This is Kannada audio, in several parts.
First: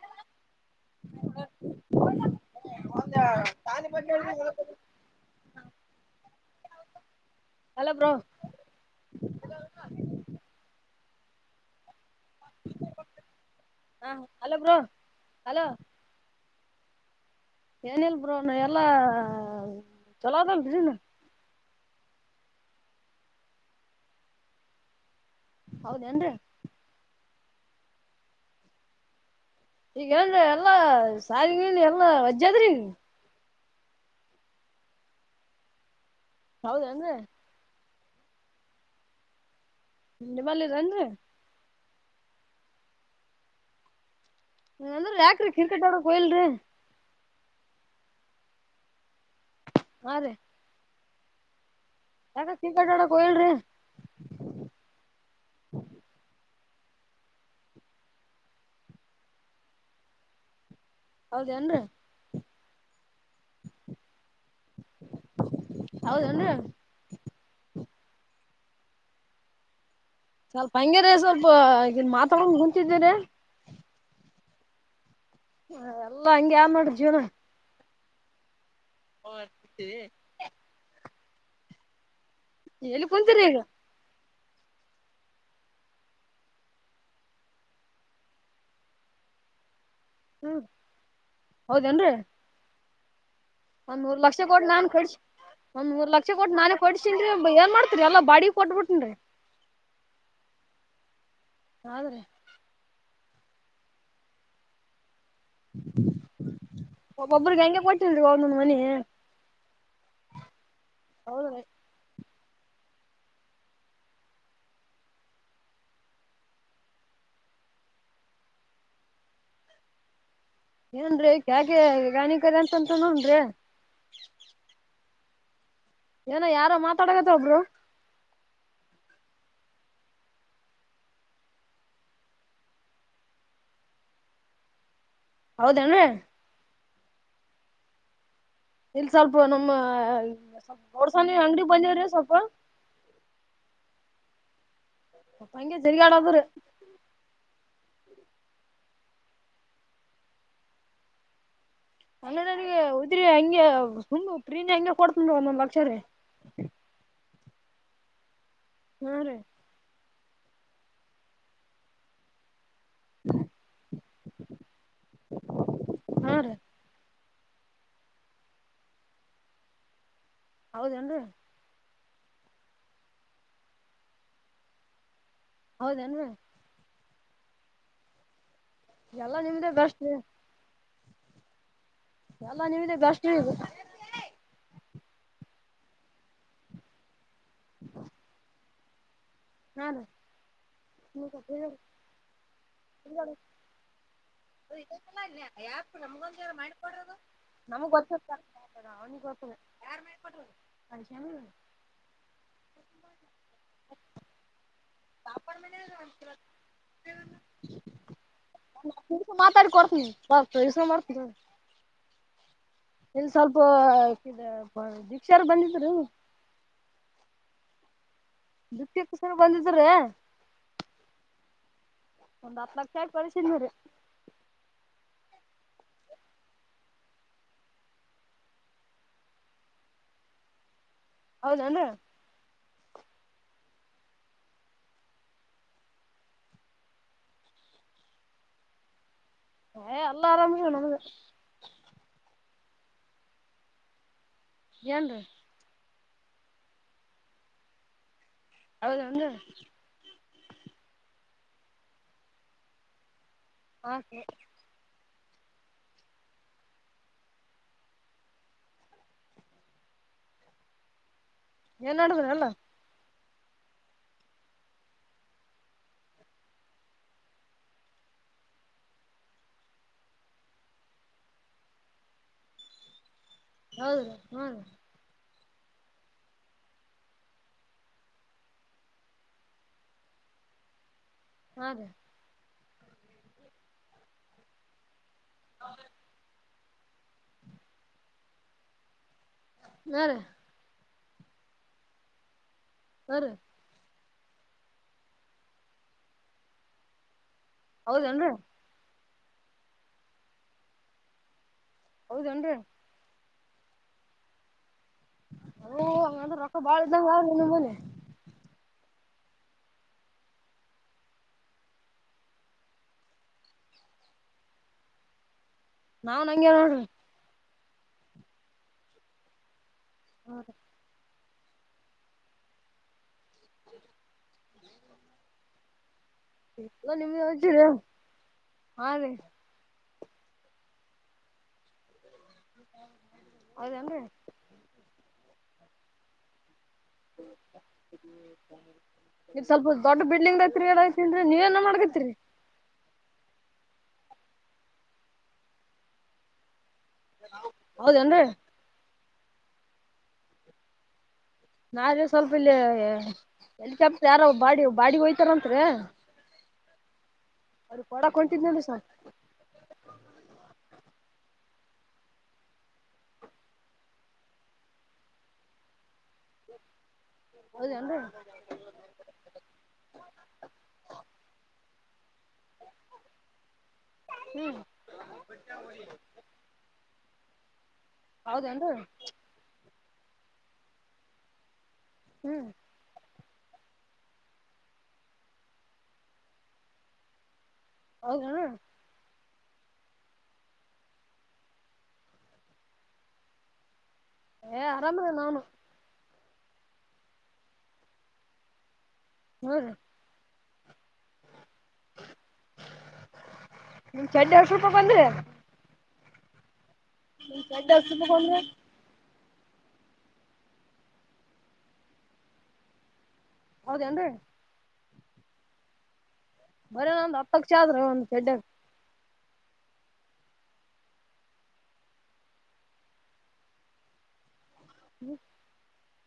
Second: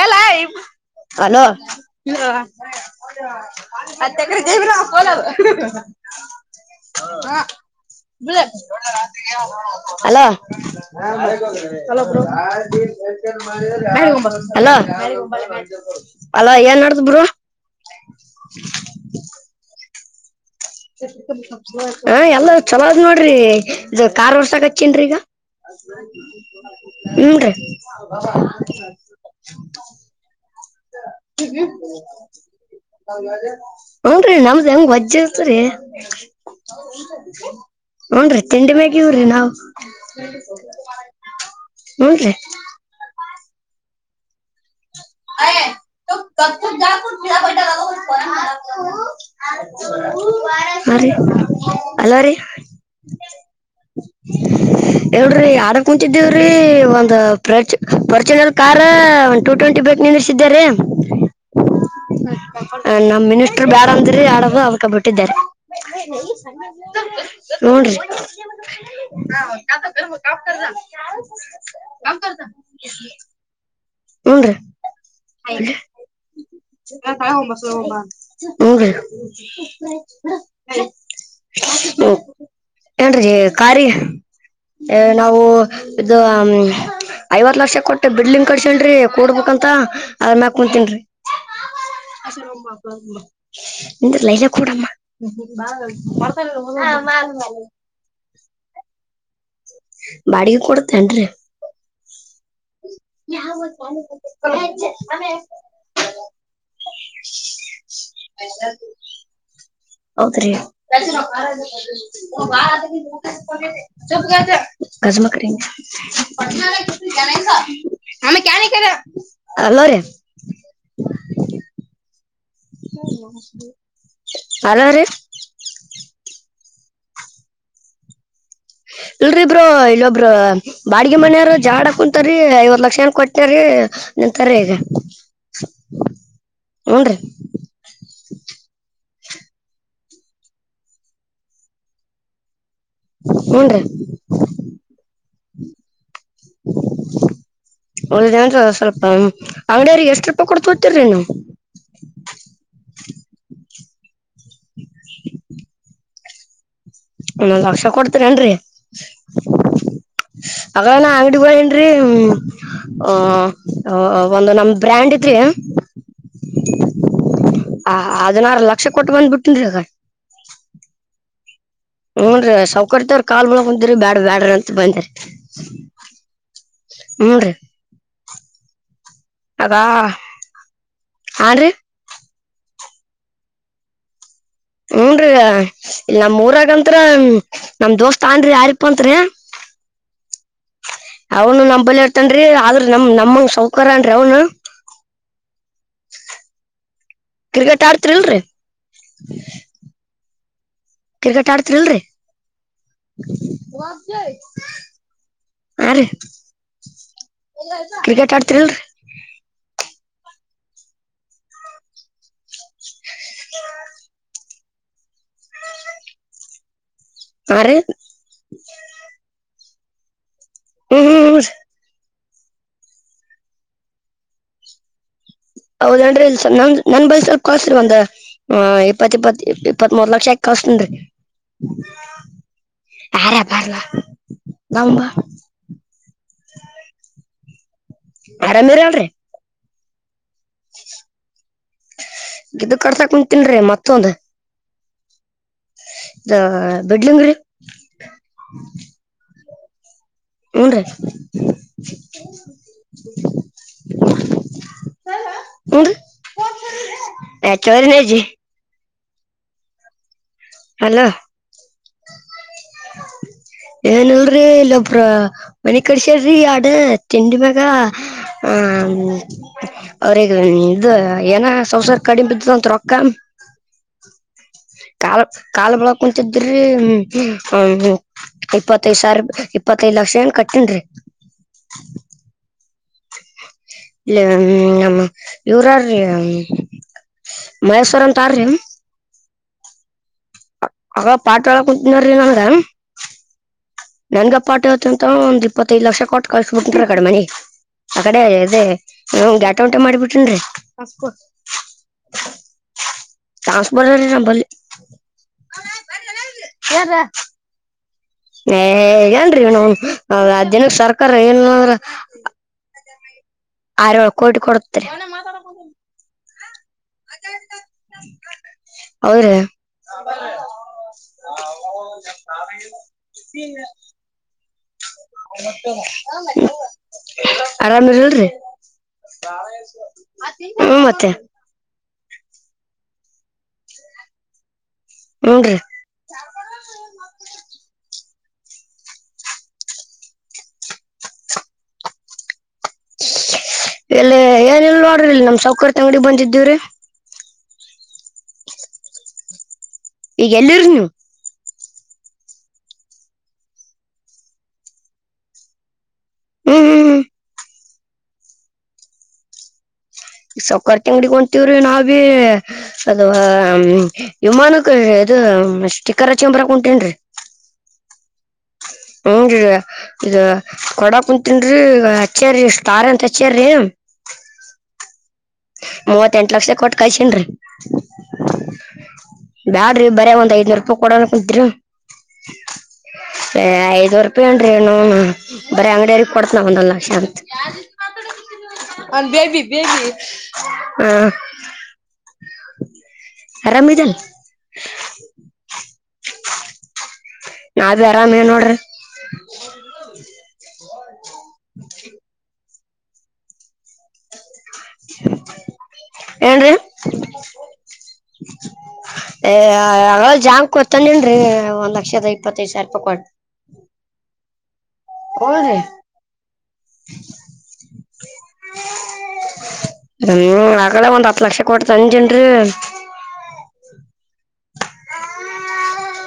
ಏ ಲೈ ಅಲೋ ಹ ಹ ಹಲೋ ಬ್ರೋ ಅಲೋ ಹಲೋ ಹ ಬ್ರೋ ಹಲೋ ಅಲೋ ಏನ್ ನಡದ್ ಬ್ರೋ. ಏನಿಲ್ಲಾ ಬ್ರೋ ಎಲ್ಲಾ ಚಲೋದಲ್. ಹ ಎಲ್ಲ ಚಲೋದ್ ನೋಡ್ರಿ ಇದ್ ಕಾರ್ ವರ್ಸಕ ಹಚ್ನ್ರಿ ಈಗ. ಹೌದೇನ್ರರಿ ಹುನ್ರಿ ಈಗ ಏನ್ರಿ ಎಲ್ಲಾ ಸಾಲಿಗಿಲಿ ಎಲ್ಲಾ ವಜ್ಜದ್ರಿ. ಉಂಡ್ರಿ ನಮ್ದ್ ಹೆಂಗ ವಜ್ಜಾ ಇತ್ರಿ. ಹೌದೇನ್ರಿ ಹುನ್ರಿ ತಿಂಡಿ ಮೇಗಿವ್ರಿ ನಾವ್. ನಿಮ್ಮಲ್ಲಿ ಇದನ್ರಿ ಹುನ್ರಿ ನಲ್ದು ಯಾಕ್ರಿ ಕ್ರಿಕಟೋಡಕ್ ಹೋಗಿಲ್ರಿ. ಹಾ ರೀ ಹ ರೀ ಅಲೋ ರೀ ಯಾಕ ಕ್ರಿಕೆಟ್ ಆಡಕ್ ಹೋಗಿಲ್ರಿ ಹಿಳ್ರಿ ಆಡಕ್ ಕುಂತಿದೀವ್ರಿ. ಏ ಒಂದು ಪರ್ ಪರ್ಚುನಲ್ ಕಾರ ಒಂದು ಟೂ ಟ್ವೆಂಟಿ ಬೈಕ್ ನಿಲ್ಲಿಸಿದ್ದಾರೆ. ಹೌದೇನ್ರೀ. ನಮ್ ಮಿನಿಸ್ಟರ್ ಬ್ಯಾಡ್ ಅಂದ್ರಿ ಆಡಾದ ಅದ್ಕ ಬಿಟ್ಟಿದೆರಿ. ಹೌದೇನ್ರಿ ಹುನ್ರಿ ಸ್ವಲ್ಪ ಹಂಗೆರಿ ಸ್ವಲ್ಪ ಈನ್ ಮಾತಡೋನ್ ಕುಂತಿದ್ದೆರಿ. ಹುನ್ರಿ [unintelligible] ಎಲ್ಲಾ ಹಂಗೆ ಆದ್ ನೋಡ್ರಿ ಜೀವನ ಹುನ್ರಿ [unintelligible] ಎಲ್ಲಿ ಏನ್ರಿ ಕುಂತೀರಿ ಈಗ ಖಾರಿ. ಏ ನಾವು ಇದು ಐವತ್ ಲಕ್ಷ ಕೊಟ್ಟು ಬಿಡ್ಲಿಂಗ್ ಕಡ್ ಲ್ರಿ ಕೂಡ್ಬೇಕಂತ ಅದ್ಮ್ಯಾಗ್ ಹ್ಮ್ ಕುಂತಿನ್ರಿ. ಹೌದೇನ್ರಿ ಒಂದ್ ಮೂರ್ ಲಕ್ಷ ಕೋಟ್ ನಾನ್ ಕಡ್ಸ್ ಒಂದ್ ಮೂರ್ ಲಕ್ಷ ಕೋಟ್ ನಾನೇ ಕಡ್ಸನ್ರಿ ಏನ್ ಮಾಡ್ತರಿ ಎಲ್ಲ ಬ ಡಿ ಕೋಟ್ಬುಟಿನ್ರಿ. ಬಾಡಿಗೆ ಕೊಡ್ತೇನ್ರಿ. ಆದ್ರೆ [unintelligible] ಒಬ್ ಒಬ್ರಿಗ್ ಹಂಗೆ ಕೊಟ್ಟಲ್ರಿ ಒಂದೊಂದ್ ಮನಿ. ಹೌದ್ರಿ [unintelligible] [unintelligible] ಹೌದ್ರಿ ಗಜ್ಮ್ ಕರಿಂಗ್ [unintelligible] [unintelligible] ಅಲೋ ರೀ ಏನ್ರೀ ಕ್ಯಾಕೆ ಗಾಣಿ. ಅಲೋ ರೀ. ಏನೋ ಯಾರೋ ಮಾತಾಡಕತರ ಬ್ರೋ. [unintelligible] ಇಲ್ರಿ ಬ್ರೋ ಇಲ್ಲೊಬ್ರ ಬಾಡಿಗೆ ಮನೆಯ್ವರ ಜಾಗಳಾಡಕುಂತ್ಯಾರಿ ಐವತ್ ಲಕ್ಷನ್ ಕೊಟ್ಟನ್ರೀ. ಎಂತಾರೆ ಇಗ. ಹೌದೇನ್ರಿ. ಹುನ್ರಿ ಇಲ್ ಸ್ವಲ್ಪ ನಮ್ಮ ಸ್ವಲ್ ಗೌಡ್ಸನಿ ಅಂಗ್ಡಿಗ್ ಬಂದೇವ್ರಿ ಸ್ವಲ್ಪ. ಹುನ್ರಿ ಹಂಗೆ ತಿರ್ಗಾಡದ್ರಿ ಒದ್ ಏನ್ರೀ ಸ್ವಲ್ಪ್ ಹ್ಮ ಅಂಗ್ಡಿಯ್ರಿಗೆ ಎಷ್ಟ್ ರೂಪಾಯಿ ಕೊಡ್ತಕತಿರ್ರಿ ನೀವು. ಅಂಗ್ಡಿನರಿಗೆ ಉದ್ರಿ ಹಂಗೆ ಹುಂಡು ಪ್ರೀನಿ ಹಂಗೆ ಕೊಡ್ತಿ ಒಂದೊಂದ್ ಲಕ್ಷರೀ. [unintelligible] ಓನ್ನೊಂದ್ ಲಕ್ಷ ಕೊಡ್ತಿರ್ ಏನ್ರಿ. ಹುರೀ ಅಗನ ಅಂಗ್ಡಿ ಹೋಗ್ಯಾನ್ರಿ. ಹ ಹ ಒಂದು ನಮ್ ಬ್ರ್ಯಾಂಡ್ ಇತ್ರಿ. ಹ ಹಾ ರೀ ಅದ್ನಾರ ಲಕ್ಷ ಕೊಟ್ ಬಂದ್ಬಿಟ್ಟನ್ರಿ ಅಗ. ಹೌದೇನ್ರಿ ಹೂನ್ರಿ ಸೌಕರ್ತವ್ರ ಕಾಲ್ ಮುಳಗ್ ಕುಂತ್ರಿ ಬ್ಯಾಡ ಬ್ಯಾಡ್ರ ಅಂತ ಬಂದರಿ. ಹೌದೇನೋ ಹ್ಮ್ ರೀ. ಎಲ್ಲ ನಿಮ್ದೇ ಬೆಸ್ಟ್ ಲೇ. ಹಾ ರಿ ಎಲ್ಲ ನಿಮ್ದ ಬೆಸ್ಟ್ ರಿ. ಹನ್್ರೀ ಇಲ್ ನಮ್ೂರಗಂರ ನಮ್ ದೋಸ್ತ್ ಅನ್್ರರಿ ಯಾರಿಪ್ಪತ್ರಿ. ಹ್ಮ ರೀ. ಅವನು ನಮಂಬಲಿ ಇರ್ತನ್ಿ ಆದ್ರ ನಮ ನಮಂಗ ಸೌಕಾರರನ್ರಿ ಅವ್ನು. ಅಲ್ಲ ಯಾು ನಮಗೊಂದ ಮಾಡ. [unintelligible] ಕ್ರಿಕೆಟ್ ನಮಗ್ ಗೊತ್ತ ಆಡ್ತಿರಿಲ್ರಿ ಅವನಿಗೆ ಗತ್ತ ಕ್ರಿಕೆಟ್ ಆಡ್ತೀ ಕ್ರಿಕೆಟ್ ಆಡ್ತಿರಿಲ್ರಿ ಸ ಮಾತಾಡಿ ಕೊ [unintelligible] ಾಸ [unintelligible] ಮಾಡ್ತ ಇನ್ ಸ್ವಲ್ಪ ಹ ದೀಕ್ಷಾರ್ ಬಂದಿದ್ರು [unintelligible] ಹಾ ರೀ ದೃತ್ಯಕ್ಕ ಸನ್ ಬಂದಿದ್ರ [unintelligible] ಹ್ಮ್್ಮ್ಮ ಒಂದ್ ಹತ್ ಲಕ್ಷ ಕಳಸಿದ್ಮಿರಿ ಹೌದನ್್ರಿ ಇಲ್ ನ್ ನನ್ ಬೈ ಸ್ವಲ್ಪ ಕಳ್ಸರಿ ಒಂದ ಹಾ ಇಪ್ಪತ್ ಇಪ್ಪತ್ ಇಪ್ಪತ್ ಮೂರ್ ಲಕ್ಷ ಆಕ್ ಕರ್ಸ್ತನ್ರಿ ಹೌದೇನು ಆರ ಬಾರವಾ ನಂಬ. [unintelligible] ಆರಾಮೇರ ಅವ್ರೀ. [unintelligible] ಹ ಎಲ್ಲ ಆರಾಮಿಕ ನಗೆ. ಇದದು ಕರ್ಸಾಕ [unintelligible] ತಿನ್್ರಿ ಮತ್ತೊಂದು. ಏನ್ರಿ. ಇದ ಬಿಡ್ಲಿಂಗಡಿ. [unintelligible] ಹೌದೌನು. ಹೋರಿ ಹಾಕೆ. [unintelligible] ಹಂದು ನಚರಿ ನಜಿ. [unintelligible] ಹಲೋ ಏನ್ ನಡುವನಲ್ಲ ಏನಲ್ರಿ ಇಲ್ಲೊಬ್ರ ಮನಿ ಕಡಸ್ಯಾರ್ರಿ ಆಡ ತಿಂಡಿ ಮ್ಯಾಗ ಹ್ಮ ಅವ್ರಗ ಇದು ಏನ ಸಂಸಾರ್ ಕಡಿಮ ಇದ್ದದ ಅತ್ ರೊಕ್ಕ [unintelligible] ಹೌದ ರೀ ಹ್ಮದ ಕಾಲ್ ಕಾಲ್ ಬಳ ಕುಂತಿದ್ರೀ ಇಪ್ಪತ್ತೈದ್ ಸಾವಿರ ಇಪ್ಪತ್ತೈದು ಲಕ್ಷ ಏನ್ ಕಟ್ಟನ್ರಿ ಹೌದೀ ಇ್ಮ ನಮ್ಮ ಇವರಾರ ಮೈಸೂರ ಅಂತಾರಿ ಯಾರ [unintelligible] ಆಗ ಪಾಟ್ ಆಳ ಕುೂತ್ನ್ರ ನನಗ ಹ ನನ್್ [unintelligible] ಪಾಟಿ ಹತ್ತು ಅಂತ ಒಂದ ಇಪ್ಪತ್ತೈದ್ ಲಕ್ಷ ಕೊಟ್ಟ ಕಳ್ಸಬಿಟ್ಟಿಂಟ್ರ ಕಡೆಮನೆಿ ಆ ಕಡೆ ಹೌದೇನ್ರಿ ಅದೆೇ [unintelligible] ಗ್ಯಾಟ ಉಂಟೆ ಮಾಡಿಬಿಟೇನ್ರಿ ಹೌದೇನ್ರಿ ಚಾನ್ಸ್ ಬರ ರ ನ ಬಲಿಿ ಹಂದ ರೊಕ್ಕ ಬಾಳ ಇದ್ದಂಗ ಅವ್ರ ನಮ್ಮ ಮನೆ [unintelligible] ಏ ಹೇಗನ್ೀ ನ ಅ್ನ ಸರ್ಕಾರ ಏನ್್ರ [unintelligible] ಆರೊಳಕೋ ಇಟ್ಟು ಕೊಡ್ತರಿ [unintelligible] ನಾನ್ ಹಂಗೆ ನೋಡರಿ. ಹೌದಾ. [inaudible] [inaudible] ಅವತ್ತೇ. [unintelligible] ಹ್ಮ ಮತ್ತ. ಹೌದನ್ರಿ. ಹನ್ನರಿ. ಇ ಸ್ವಲ್ಪ ದೊಡ್ಡ ಬಿಲ್ಡಿಂಗ್ ಐತ್ರಿ ಎತನ್್ರಿ ನೀವ ಏನ ಮಾಡ್ಕತಿರಿ. ಎಲ್ಲ ಏನಲ್ಲ ನೋಡ್ರಿಿಲ್ಲ ನಮ ಸೌಕರ ತ ಅಂಗಡ ಬಂದಿದ್ದೀವ್ರಿ. ಹೌದೇನ್ರಿ. ಈಗೆ ಎಲ್ಲರ್ ನೀವು. ನಾವೆ ಸ್ವಲ್ಪ ಇಲ್ಲಿ ಹೆಲಿಕಾಪ್ಟರ್ ಯಾರೋ ಬಾಡಿ ಬಾಡಿಗೆ ಹೋಯ್ತಾರಂರಿ. ಹ್ಮ್ ಹ್ಮ್ ಹ್ಮ್. ಅವ್ರಿಗೆ ಕೊಡಕ ಕೊಂತಿದ್ನಲ್ಲಸ. ಸೌಕಾರರ್ ತಂಗಡಿ ಹೊಂತೀವ್ರಿ ನಾವ ಭೀ ಅದವಾ ವಿಮಾನಕ್ಕ. ಹಾ ಸ್ಟಿಕ್ಕರ್ ಹಚಕೊಂಡ ಬರಾಕ್ ಹೊಂಟೇನ್ರಿ. [inaudible] ಹಞನ್ರಿ ಇ ಕೊಡ ಕುಂತನ್ರಿ ಹಚ್ಚೇೀಷ್ಟ್ಟಾರ್ ಅಂತ ಹಚ್ಚೇಾರ್ರರಿ. ಹ್ಮ್. ಮೂವತ್ತೆಂಟ್ ಲಕ್ಷ ಕೊಟ್ ಕಳ್ಸೇನ್ರಿ ಹೌದನ್ರಿ. ರಿ ಬರ ಒಂದ್ ಐನೂರು ರೂಪಿ ಕೊಡ ಕುಂತೀರಿ. ಹ್ಮ್. ಐದೂ ರೂಪಾಯಿ ನ್ರಿ ಬರಿ ಅಂಗಡಿಯರಿಗೆ ಕೊಡ್ತನ ಒಂದೊಂದ್ ಲಕ್ಷ ಅಂತ. ಹೌದಾ. ಹ ಆರಾಮ ಇದದೆಲ್ಲ. ಏ ಆರಾಮದ ನಾನು. ನಾ ಬೀ ಅರಾಮೇನ್ ನೋಡ್ರಿ. ಹ್ಞೂ ರೀ [inaudible] ನಿನ ಚೆಡ್ಡಿ ಎಷ್ಟ ರೂಪಾಯಕ ಒಂದ್ರಿ. ಏನ್್ರರಿ. ನಿನ ಚೆಡ್ಡಿ ಎಷ್ಟ ರೂಪಾಯಕ ಒಂದ್ರಿ. ಅವ ಜಾಮ್ ಕೊತಾನನ್ರೀ ಒಂದ್ ಲಕ್ಷದ ಇಪ್ಪತ್ತೈದ ಸಾವಿರ ರೂಪಾಯಿ ಕೊಟ್ಟ. ಹೌದನ್ರಿ. [unintelligible] ಬರ ಒಂದ್ ಹತ್ತ ಲಕ್ಷ ಆದ್ರ ಒಂದು ಚಡ್ಡರ್. ಹ್ಮ್ ಆಗ್ಲೇ ಒಂದ್ ಹತ್ ಲಕ್ಷ ಕೊಟ್ಟ ತಂದಿನೀರಿ. ಹ್ಮ.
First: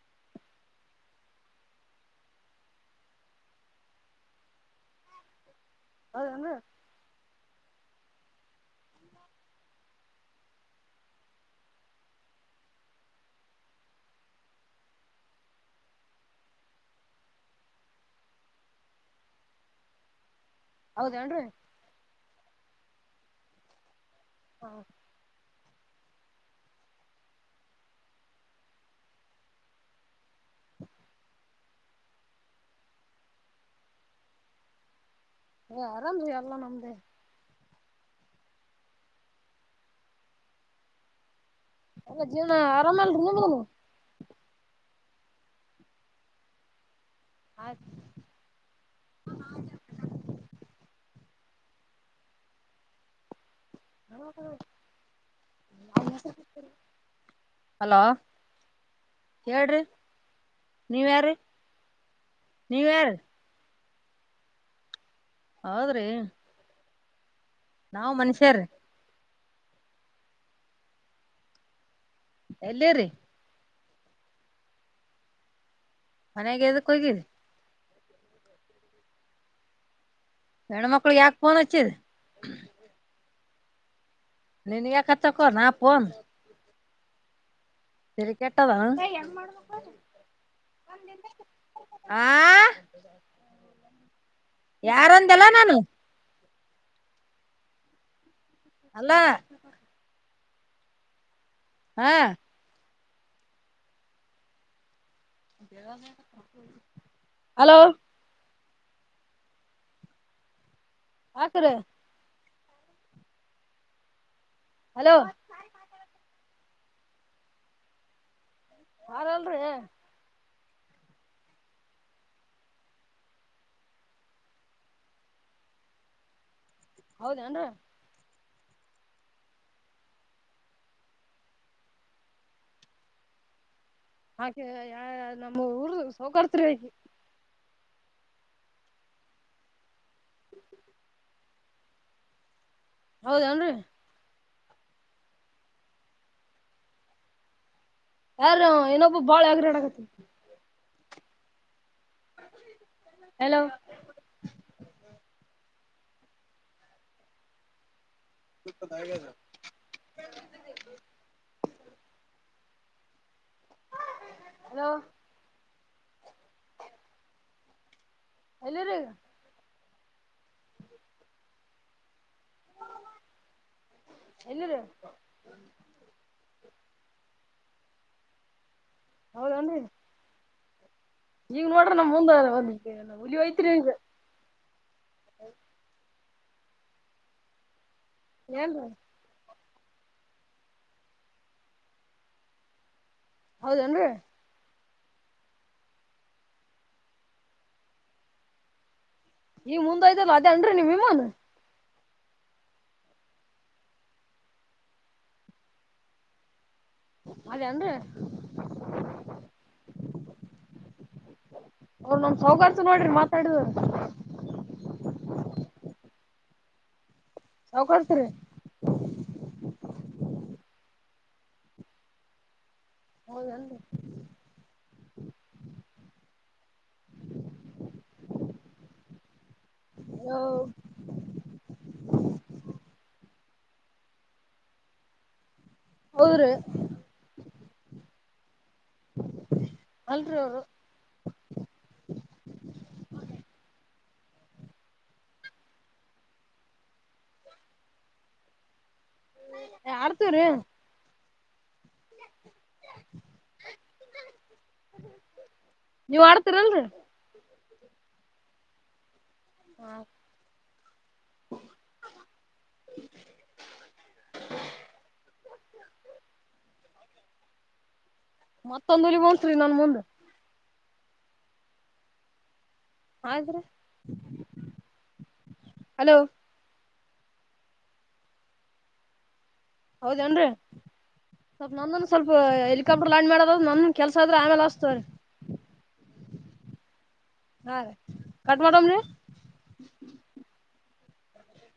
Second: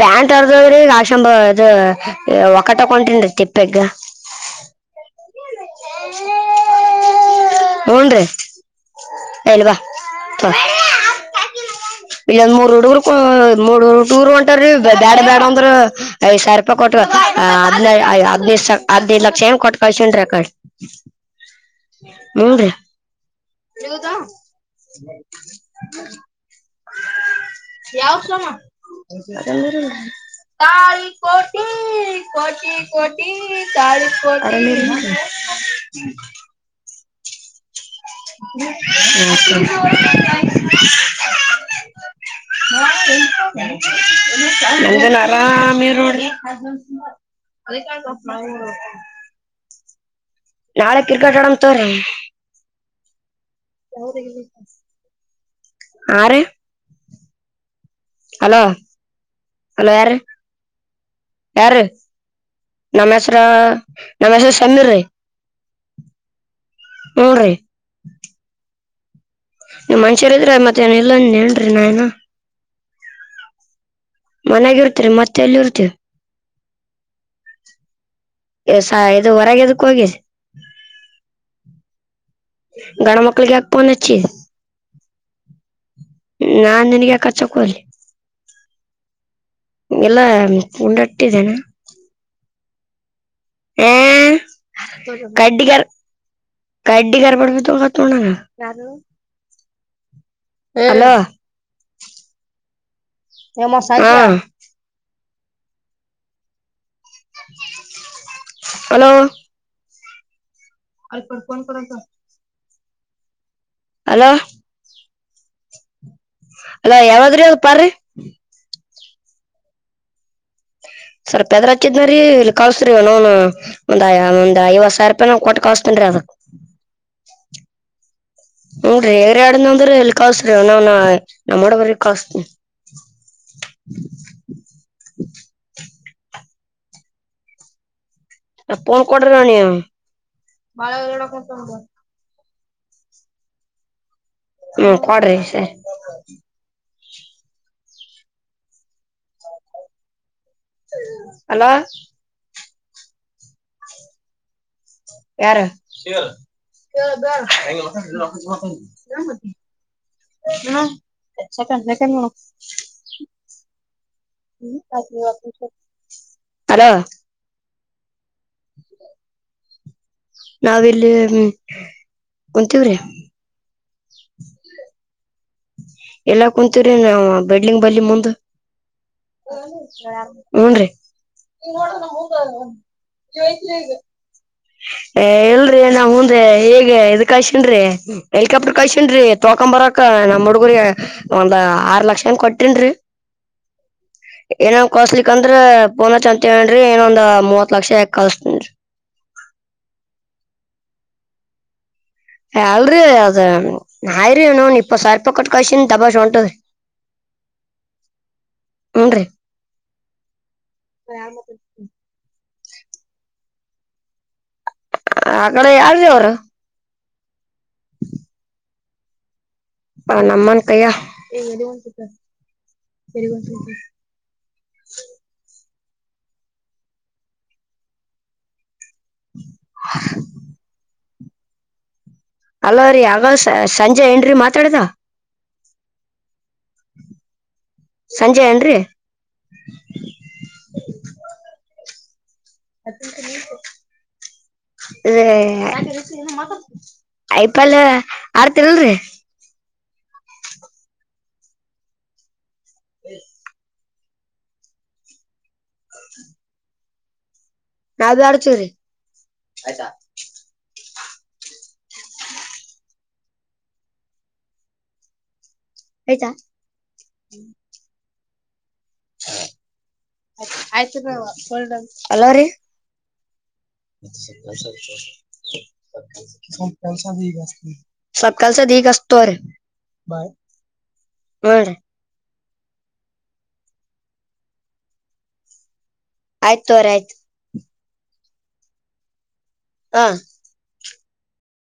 ಪ್ಯಾಂಟ್ ಅರ್ದದ್ರಿ ಕಾಶಂಬ ಅದು ಒಕಟಕೊಂಟನ್ೀ ತಿಪ್ಪೆಗ್. [inaudible] ಹೌದೇನ್ರಿ [unintelligible] ಇಲ್ಲಂದ್ ಮೂ ಡುರು ಮೂರುರು. ಬೇಡ ಬೇಡ ಅಂದ್ರ ಐದ ಸಾರ್ ರೂಪಾಯಿ ಕೊಟ್ಟದ್ ಹದ್ೈದು ಹದ್ಿನೈದು ಲಕ್ಷ. [unintelligible] ಹೌದ ಏನ್್ರರಿ. [inaudible] [inaudible] ತಳಿ ಕೋಟಿ ಕೋಟಿ ಕೋಟಿ ತಳಿ ಕೋಟಿ. ಯರಾಮೂ ಎಲ್ಲ ನಮ್ದೇ. [unintelligible] [unintelligible] ಎಲ್ಲ ಜೀವನ ಹಾ. ಆರಾಮಲ್ರಿ ನಿಮ್ದುನು ಅ ಆರಾಮ ರೋಡರಿ. [unintelligible] ಅದಾಯ. ನಾಳೆ ಕ್ರಿಕೆಟ್ ಆಡ ಅಂಥವರೇ. [inaudible] ಹಲೋ ಹಲೋ ಹೇಳ್ರಿ ಹಲೋ ಯಾರು ನೀವ್ ಯಾರೀ ಯಾರು. ನೀವ್ ಯಾರೀ ನಮ್ಸ್ರೋ ನಮ್ಮಿಸ್ಸು ಸನ್ನಿ ರಿ. ಹೌದ್ರಿ. ಹೂ ರೀ. ನಾವ್ ಮನುಷ್ಯರ. ನೀವ್ ಮನುಷ್ಯರ ಇದ್ರೆ ಮತ್ತೆ ಏನ್ ಇಲ್ಲಂದ ನ್ರಿ ನಾಯನ. ಎಲ್ಲಿರೀ. ಮನಗ ಇರ್ತರಿ ಮತ್ತೆ ಎಲ್ಲಿ ಇರ್ತೀವಿ. ಮನೆಗೆದಕ್ಕ ಹೋಗಿದೆ. ಸ ಇದು ಹೊರಗೆದಕ್ಕ ಹೋಗ. ಹೆಣ್ಮಕ್ಳಗ್ ಯಾಕೆ ಫೋನ್ ಹಚ್ಚಿದ್. ಗಂಡು ಮಕ್ಕಳಿಗೆ ಯಾಗ ಪೋನ್ ಅ. ನೀನ್ ಯಾಕತ್ತಕ್ಕೋನ್ ಆಪೋನ್. ನಾನ್ ನನಗೆ ಕಚ್ಚಕೊಗ್ಲಿ. ತಳಿ ಕೆಟ್ಟದಾ ಎಲ್ಲ ಉಂಡಟ್ಟಿದ್ದೇನ ಆ. ಹ. [inaudible] ಏ ಯಾರೊಂದಲ್ಲ ನಾನು. ಕಾಯಡ್ಡಿಗಾರ. [unintelligible] ಅಲ್ಲ. ಹಲೋ. ಹಾ. [unintelligible] ಹಲೋ. ಹಲೋ. ಹಾಕ್ರಿ [unintelligible] ಅಲೋ ಹಲೋ ಅಲ್ಲಾ ಯಾವದ್ರ ಅ ಪಾರಿ. ಯಾರ ಅಲ್ರಿ. ಸ್ವಲ್ಪ ಹೆದ್ರ ಹಚ್ಚಿದ್ ನ್ರರಿ ಇಲ್ಲಿ ಕಳಸ್ರಿವ ನ ಒಂದ್ ಒಂದ್ ಐವ ಸಿ ರೂಪಾಯಿ ಕೊಟ್ಟ ಕಳ್ಸ್ತನ್ರಿ. [unintelligible] ಹೌದೇನ್ರಿ ಹ್ರೀಯಾಡನಂದ್ರ ಎಲ್ಲಿ ಕಸ್ಅವನನ ನಮ್ಮಡ ಬರಿ ಕಸ್. [unintelligible] [inaudible] ಹಾಕೆ ಯ ನಮ್ಮ ಊರ್ ಸೋಕಾಡ್ತಿರಿಕಿ. ಆ ಪೂನ್ ಕೂಡ್ರಿ ಅವನಿಗಿ. ಹೌದೇನ್ರಿ. ಹ್ಮ್ ಕೊಡ್ರಿ ಸರ್. ಯಾರು ಅವ ಇನೊಬ್ಬ ಬಾಳ ಯಗ್ರಾಡಕತ್ತಾನ. ಹಲೋ. ಹಲೋ. ಯಾರ. [unintelligible] [unintelligible] [unintelligible] ಮೇಸೆಜ್ ನೂಡಮ್. Hello hello. ಎಲ್ಲಿರೀ ನಾವಿಲ್ಲಿ ಕುಂತಿವ್ರಿ ಎಲ್ಲಿರಿ ಇಲ್ಲೇ ಕುಂತಿವ್ರಿ ನಾವು ಬಿಲ್ಡಿಂಗ್ ಬಳಿ ಮುಂದೆ ಹೌದನ್ರಿ ಹೂನ್ರಿ ಈಗ ನೋಡ್ರಿ ನಮ್ ಮುಂದ ಒಂದ್ ಹುಲಿ ಐತ್ರಿ ಈಗ ಎಲ್ರರಿ ನಾವ್ ಮುಂದೆ ಹೇಗೆ ಇದ್ ಕಾಯಿಸಿನ್ರಿ ಹೆಲಿಕಾಪ್ಟರ್ ಏನ್ರಿ ಕಳ್ಸಿನ್ರಿ ಹಾಕಂಬರಕ್ ನಮ್ಮ ಹುಡುಗರ್ ಒಂದ್ ಆರ್ ಲಕ್ಷ ಏನ್ ಕೊಟ್ಟಿನ್ರಿ ಹೌದೇನ್ರಿ ಕಸ್ಲಿಕ ಅಂದ್ರ ಪೋನ ಅಚ್ಚ ಅಂತ ಹೇಳಿನ್ರಿ ಇನೊಂದ್ ಮೂವತ್ ಲಕ್ಷ ಯಾಕ ಕಳಸ್ತನ್ರಿ ಈ ಮುಂದ ಹೋಯ್ತಲ್ಲ ಅದೇ ಅನ್ರಿ ನೀಮ್ ವಿಮನ ಅಲ್ರಿ ಅದ್ ಐಯ್ರಿ ಇನ್ನೊಂದು ಇಪ್ಪತ್ತು ಸಾವಿರ ರೂಪಾಯಿ ಕೊಟ್ಟಿ ಕಳಿಸಿನಿ ತಬಾಷ ಹೊಂಟದರಿ ಅದೇ ಅನ್ರಿ ಹ್ಞೂನ್ರಿ [unintelligible] ನೋಡ್ರಿ ಮಾತಾಡುದು ಆಕಡೆ ಯಾರೀ ಅವರು ಲೋಕಾಯುಕ್ತರಿ [unintelligible] ಹೌದನ್ರೀ ಹಲೋ ಹಲೋ ರೀ ಆಗ ಸಂಜೆ ಏನ್ರಿ ಮಾತಾಡದ ಹೌದ್ರಿ ಸಂಜೆ ಏನ್ರಿ ಅಲ್ರೀ ಅವರು [unintelligible] ಅದ ಐಪಿಲ್ ಆಡ್ತಿರಲ್ರಿರಿ ಹೇ ಆಡ್ತಿವ್ರಿ [inaudible] [unintelligible] ನೀವ್ ಆಡ್ತೀರಾಲ್ರಿ ಆಡ್ತಿವ್ರಿ ಆಯ್ತಾ ಮತ್ತೊಂದ್ ಹುಲಿ ಬಂತ್ರೀ ನನ್ ಮುಂದೆ ಹಲೋ ರೀ ಆದ್ರೆ [unintelligible] ಸಲ್ಪ ಕೆಲಸ ಆದ ಈಗ ಅಚ್ಚತಿನನಿ ತಗೂರಿ ಹೌದೇನ್ರಿ ನಮ್ಮೂನು ಸ್ವಲ್ಪ ಹೆಲಿಕಾಪ್ಟರ್ ಲ್ಯಾಂಡ್ ಮಾಡೋದಾದ ನಂದುನು ಕೆಲಸ ಆದರೀ ಆಮೇಲೆ ಹಚ್ಚತಿನಿ ತಗೂರೀ ಆಯ್ತು ತಕೋರಿ ಆಯ್ತು ಹಾರೀ ಕಟ್ ಮಾಡಮ್ರೀ ಹಾ.